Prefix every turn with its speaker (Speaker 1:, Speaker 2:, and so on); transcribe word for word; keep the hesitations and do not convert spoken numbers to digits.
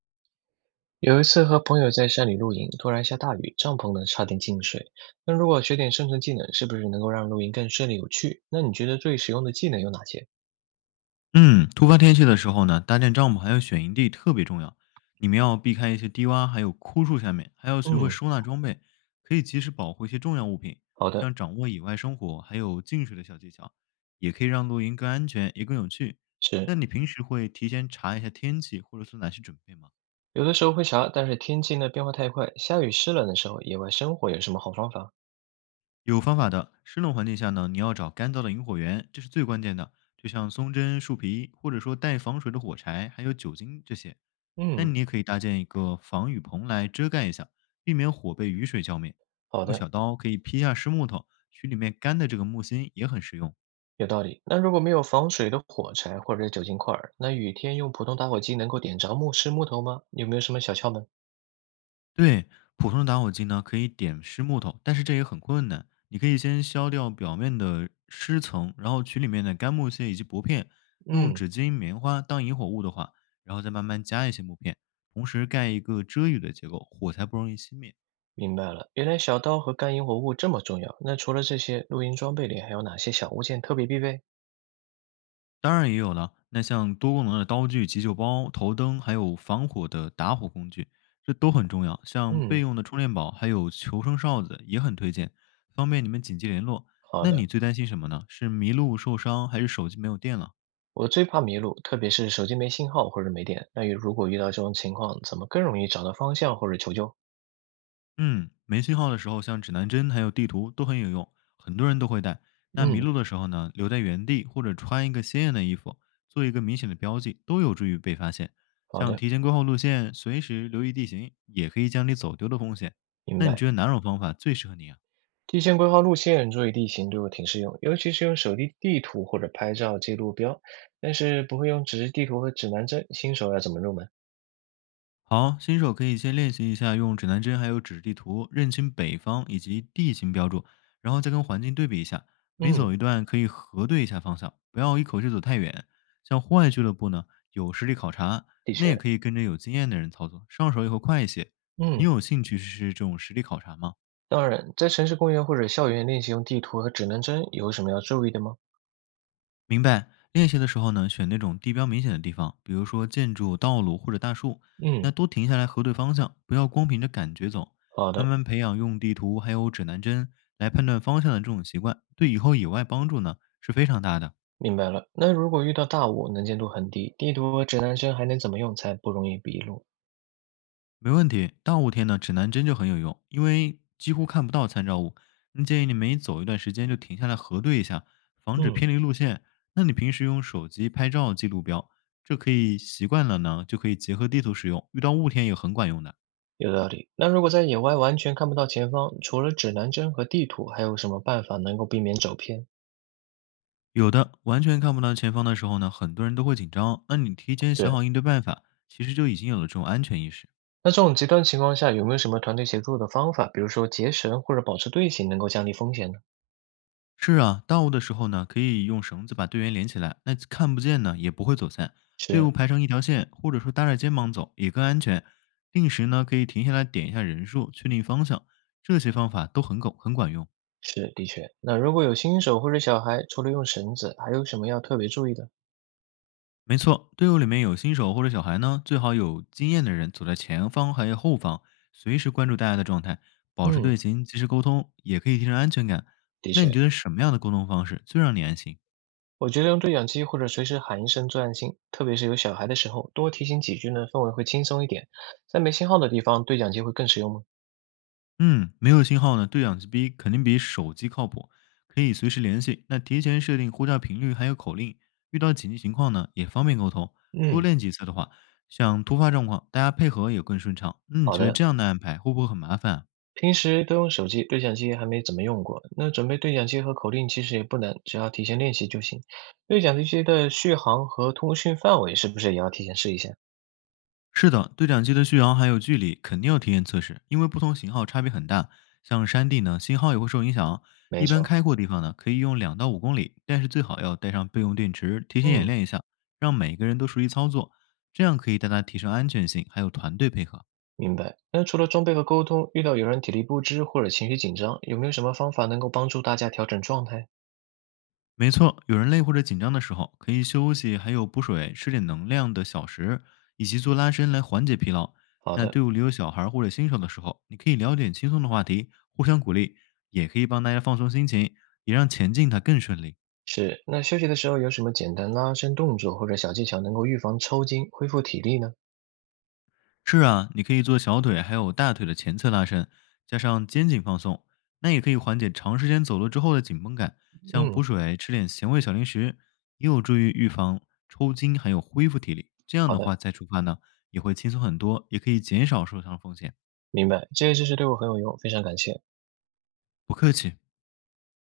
Speaker 1: 有一次和朋友在山里露营，突然下大雨，帐篷呢差点进水。那如果学点生存技能，是不是能够让露营更顺利有趣？那你觉得最实用的技能有哪些？
Speaker 2: 嗯，突发天气的时候呢，搭建帐篷还有选营地特别重要。你们要避开一些低洼，还有枯树下面，还要学会
Speaker 1: 嗯，
Speaker 2: 收纳装备，可以及时保护一些重要物品，
Speaker 1: 好的，
Speaker 2: 像掌握野外生活还有进水的小技巧，也可以让露营更安全也更有趣。
Speaker 1: 是。
Speaker 2: 那你平时会提前查一下天气，或者做哪些准备吗？
Speaker 1: 有的时候会查，但是天气呢变化太快，下雨湿冷的时候，野外生火有什么好方法？
Speaker 2: 有方法的，湿冷环境下呢，你要找干燥的引火源，这是最关键的。就像松针、树皮，或者说带防水的火柴，还有酒精这些。那
Speaker 1: 嗯，
Speaker 2: 你也可以搭建一个防雨棚来遮盖一下，避免火被雨水浇灭。
Speaker 1: 好
Speaker 2: 用
Speaker 1: 的，
Speaker 2: 小刀可以劈下湿木头，取里面干的这个木芯也很实用。
Speaker 1: 有道理。那如果没有防水的火柴或者酒精块儿，那雨天用普通打火机能够点着木是木头吗？有没有什么小窍门？
Speaker 2: 对，普通的打火机呢，可以点湿木头，但是这也很困难。你可以先削掉表面的湿层，然后取里面的干木屑以及薄片，用
Speaker 1: 嗯。
Speaker 2: 纸巾、棉花当引火物的话，然后再慢慢加一些木片，同时盖一个遮雨的结构，火才不容易熄灭。
Speaker 1: 明白了，原来小刀和干引火物这么重要。那除了这些，露营装备里还有哪些小物件特别必备？
Speaker 2: 当然也有了。那像多功能的刀具、急救包、头灯，还有防火的打火工具，这都很重要。像备
Speaker 1: 嗯，
Speaker 2: 用的充电宝，还有求生哨子也很推荐，方便你们紧急联络。
Speaker 1: 好
Speaker 2: 那
Speaker 1: 的。
Speaker 2: 你最担心什么呢？是迷路、受伤，还是手机没有电了？
Speaker 1: 我最怕迷路，特别是手机没信号或者没电。那如果遇到这种情况，怎么更容易找到方向或者求救？
Speaker 2: 嗯，没信号的时候，像指南针还有地图都很有用，很多人都会带。那迷
Speaker 1: 嗯，
Speaker 2: 路的时候呢，留在原地或者穿一个鲜艳的衣服，做一个明显的标记，都有助于被发现。
Speaker 1: 好
Speaker 2: 像
Speaker 1: 的，
Speaker 2: 提前规划路线，随时留意地形，也可以降低走丢的风险。
Speaker 1: 明
Speaker 2: 那你
Speaker 1: 白。
Speaker 2: 觉得哪种方法最适合你啊？
Speaker 1: 提前规划路线，注意地形对我挺适用，尤其是用手机地图或者拍照记录标。但是不会用纸质地图和指南针，新手要怎么入门？
Speaker 2: 好，新手可以先练习一下用指南针还有纸地图认清北方以及地形标注，然后再跟环境对比一下。每
Speaker 1: 嗯，
Speaker 2: 走一段可以核对一下方向，不要一口气走太远。像户外俱乐部呢，有实地考察，
Speaker 1: 的
Speaker 2: 那也
Speaker 1: 确，
Speaker 2: 可以跟着有经验的人操作，上手以后快一些。你
Speaker 1: 嗯。
Speaker 2: 有兴趣试试这种实地考察吗？
Speaker 1: 当然，在城市公园或者校园练习用地图和指南针，有什么要注意的吗？
Speaker 2: 明白。练习的时候呢，选那种地标明显的地方，比如说建筑、道路或者大树。那
Speaker 1: 嗯，
Speaker 2: 多停下来核对方向，不要光凭着感觉走。
Speaker 1: 好
Speaker 2: 慢
Speaker 1: 的，
Speaker 2: 慢培养用地图还有指南针来判断方向的这种习惯，对以后野外帮助呢是非常大的。
Speaker 1: 明白了。那如果遇到大雾，能见度很低，地图和指南针还能怎么用才不容易迷路？
Speaker 2: 没问题，大雾天呢，指南针就很有用，因为几乎看不到参照物。那建议你每走一段时间就停下来核对一下，防止
Speaker 1: 嗯，
Speaker 2: 偏离路线。那你平时用手机拍照记录标，这可以习惯了呢，就可以结合地图使用，遇到雾天也很管用的。
Speaker 1: 有道理。那如果在野外完全看不到前方，除了指南针和地图，还有什么办法能够避免走偏？
Speaker 2: 有的完全看不到前方的时候呢，很多人都会紧张。那你提前想
Speaker 1: 是。
Speaker 2: 好应对办法，其实就已经有了这种安全意识。
Speaker 1: 那这种极端情况下，有没有什么团队协作的方法，比如说结绳或者保持队形，能够降低风险呢？
Speaker 2: 是啊，到物的时候呢，可以用绳子把队员连起来，那看不见呢也不会走散。队
Speaker 1: 是
Speaker 2: 伍排成一条线，或者说搭着肩膀走也更安全。定时呢可以停下来点一下人数，确定方向，这些方法都很管很管用。
Speaker 1: 是，的确。那如果有新手或者小孩，除了用绳子，还有什么要特别注意的？
Speaker 2: 没错，队伍里面有新手或者小孩呢，最好有经验的人走在前方还有后方，随时关注大家的状态，保持
Speaker 1: 嗯，
Speaker 2: 队形，及时沟通，也可以提升安全感。
Speaker 1: 的
Speaker 2: 那你
Speaker 1: 确，
Speaker 2: 觉得什么样的沟通方式最让你安心？
Speaker 1: 我觉得用对讲机或者随时喊一声作案心”，特别是有小孩的时候，多提醒几句呢，氛围会轻松一点。在没信号的地方，对讲机会更实用吗？
Speaker 2: 嗯，没有信号呢，对讲机 B 肯定比手机靠谱，可以随时联系。那提前设定呼叫频率还有口令，遇到紧急情况呢也方便沟通。多
Speaker 1: 嗯，
Speaker 2: 练几次的话，像突发状况，大家配合也更顺畅。嗯，你
Speaker 1: 好
Speaker 2: 觉得这
Speaker 1: 的。
Speaker 2: 样的安排会不会很麻烦啊。
Speaker 1: 平时都用手机，对讲机还没怎么用过。那准备对讲机和口令其实也不难，只要提前练习就行。对讲机的续航和通讯范围是不是也要提前试一下？
Speaker 2: 是的，对讲机的续航还有距离肯定要提前测试，因为不同型号差别很大。像山地呢，信号也会受影响。
Speaker 1: 没
Speaker 2: 一般
Speaker 1: 错，
Speaker 2: 开阔地方呢，可以用两到五公里，但是最好要带上备用电池，提前演
Speaker 1: 嗯，
Speaker 2: 练一下，让每个人都熟悉操作，这样可以大大提升安全性，还有团队配合。
Speaker 1: 明白。那除了装备和沟通，遇到有人体力不支或者情绪紧张，有没有什么方法能够帮助大家调整状态？
Speaker 2: 没错，有人累或者紧张的时候，可以休息，还有补水、吃点能量的小食，以及做拉伸来缓解疲劳。
Speaker 1: 好
Speaker 2: 那
Speaker 1: 的。
Speaker 2: 队伍里有小孩或者新手的时候，你可以聊点轻松的话题，互相鼓励，也可以帮大家放松心情，也让前进它更顺利。
Speaker 1: 是，那休息的时候有什么简单拉伸动作或者小技巧能够预防抽筋、恢复体力呢？
Speaker 2: 是啊，你可以做小腿还有大腿的前侧拉伸，加上肩颈放松，那也可以缓解长时间走路之后的紧绷感。像补
Speaker 1: 嗯，
Speaker 2: 水、吃点咸味小零食，也有助于预防抽筋，还有恢复体力。这样
Speaker 1: 好
Speaker 2: 的
Speaker 1: 的，
Speaker 2: 话再出发呢，也会轻松很多，也可以减少受伤风险。
Speaker 1: 明白，这些知识对我很有用，非常感谢。
Speaker 2: 不客气。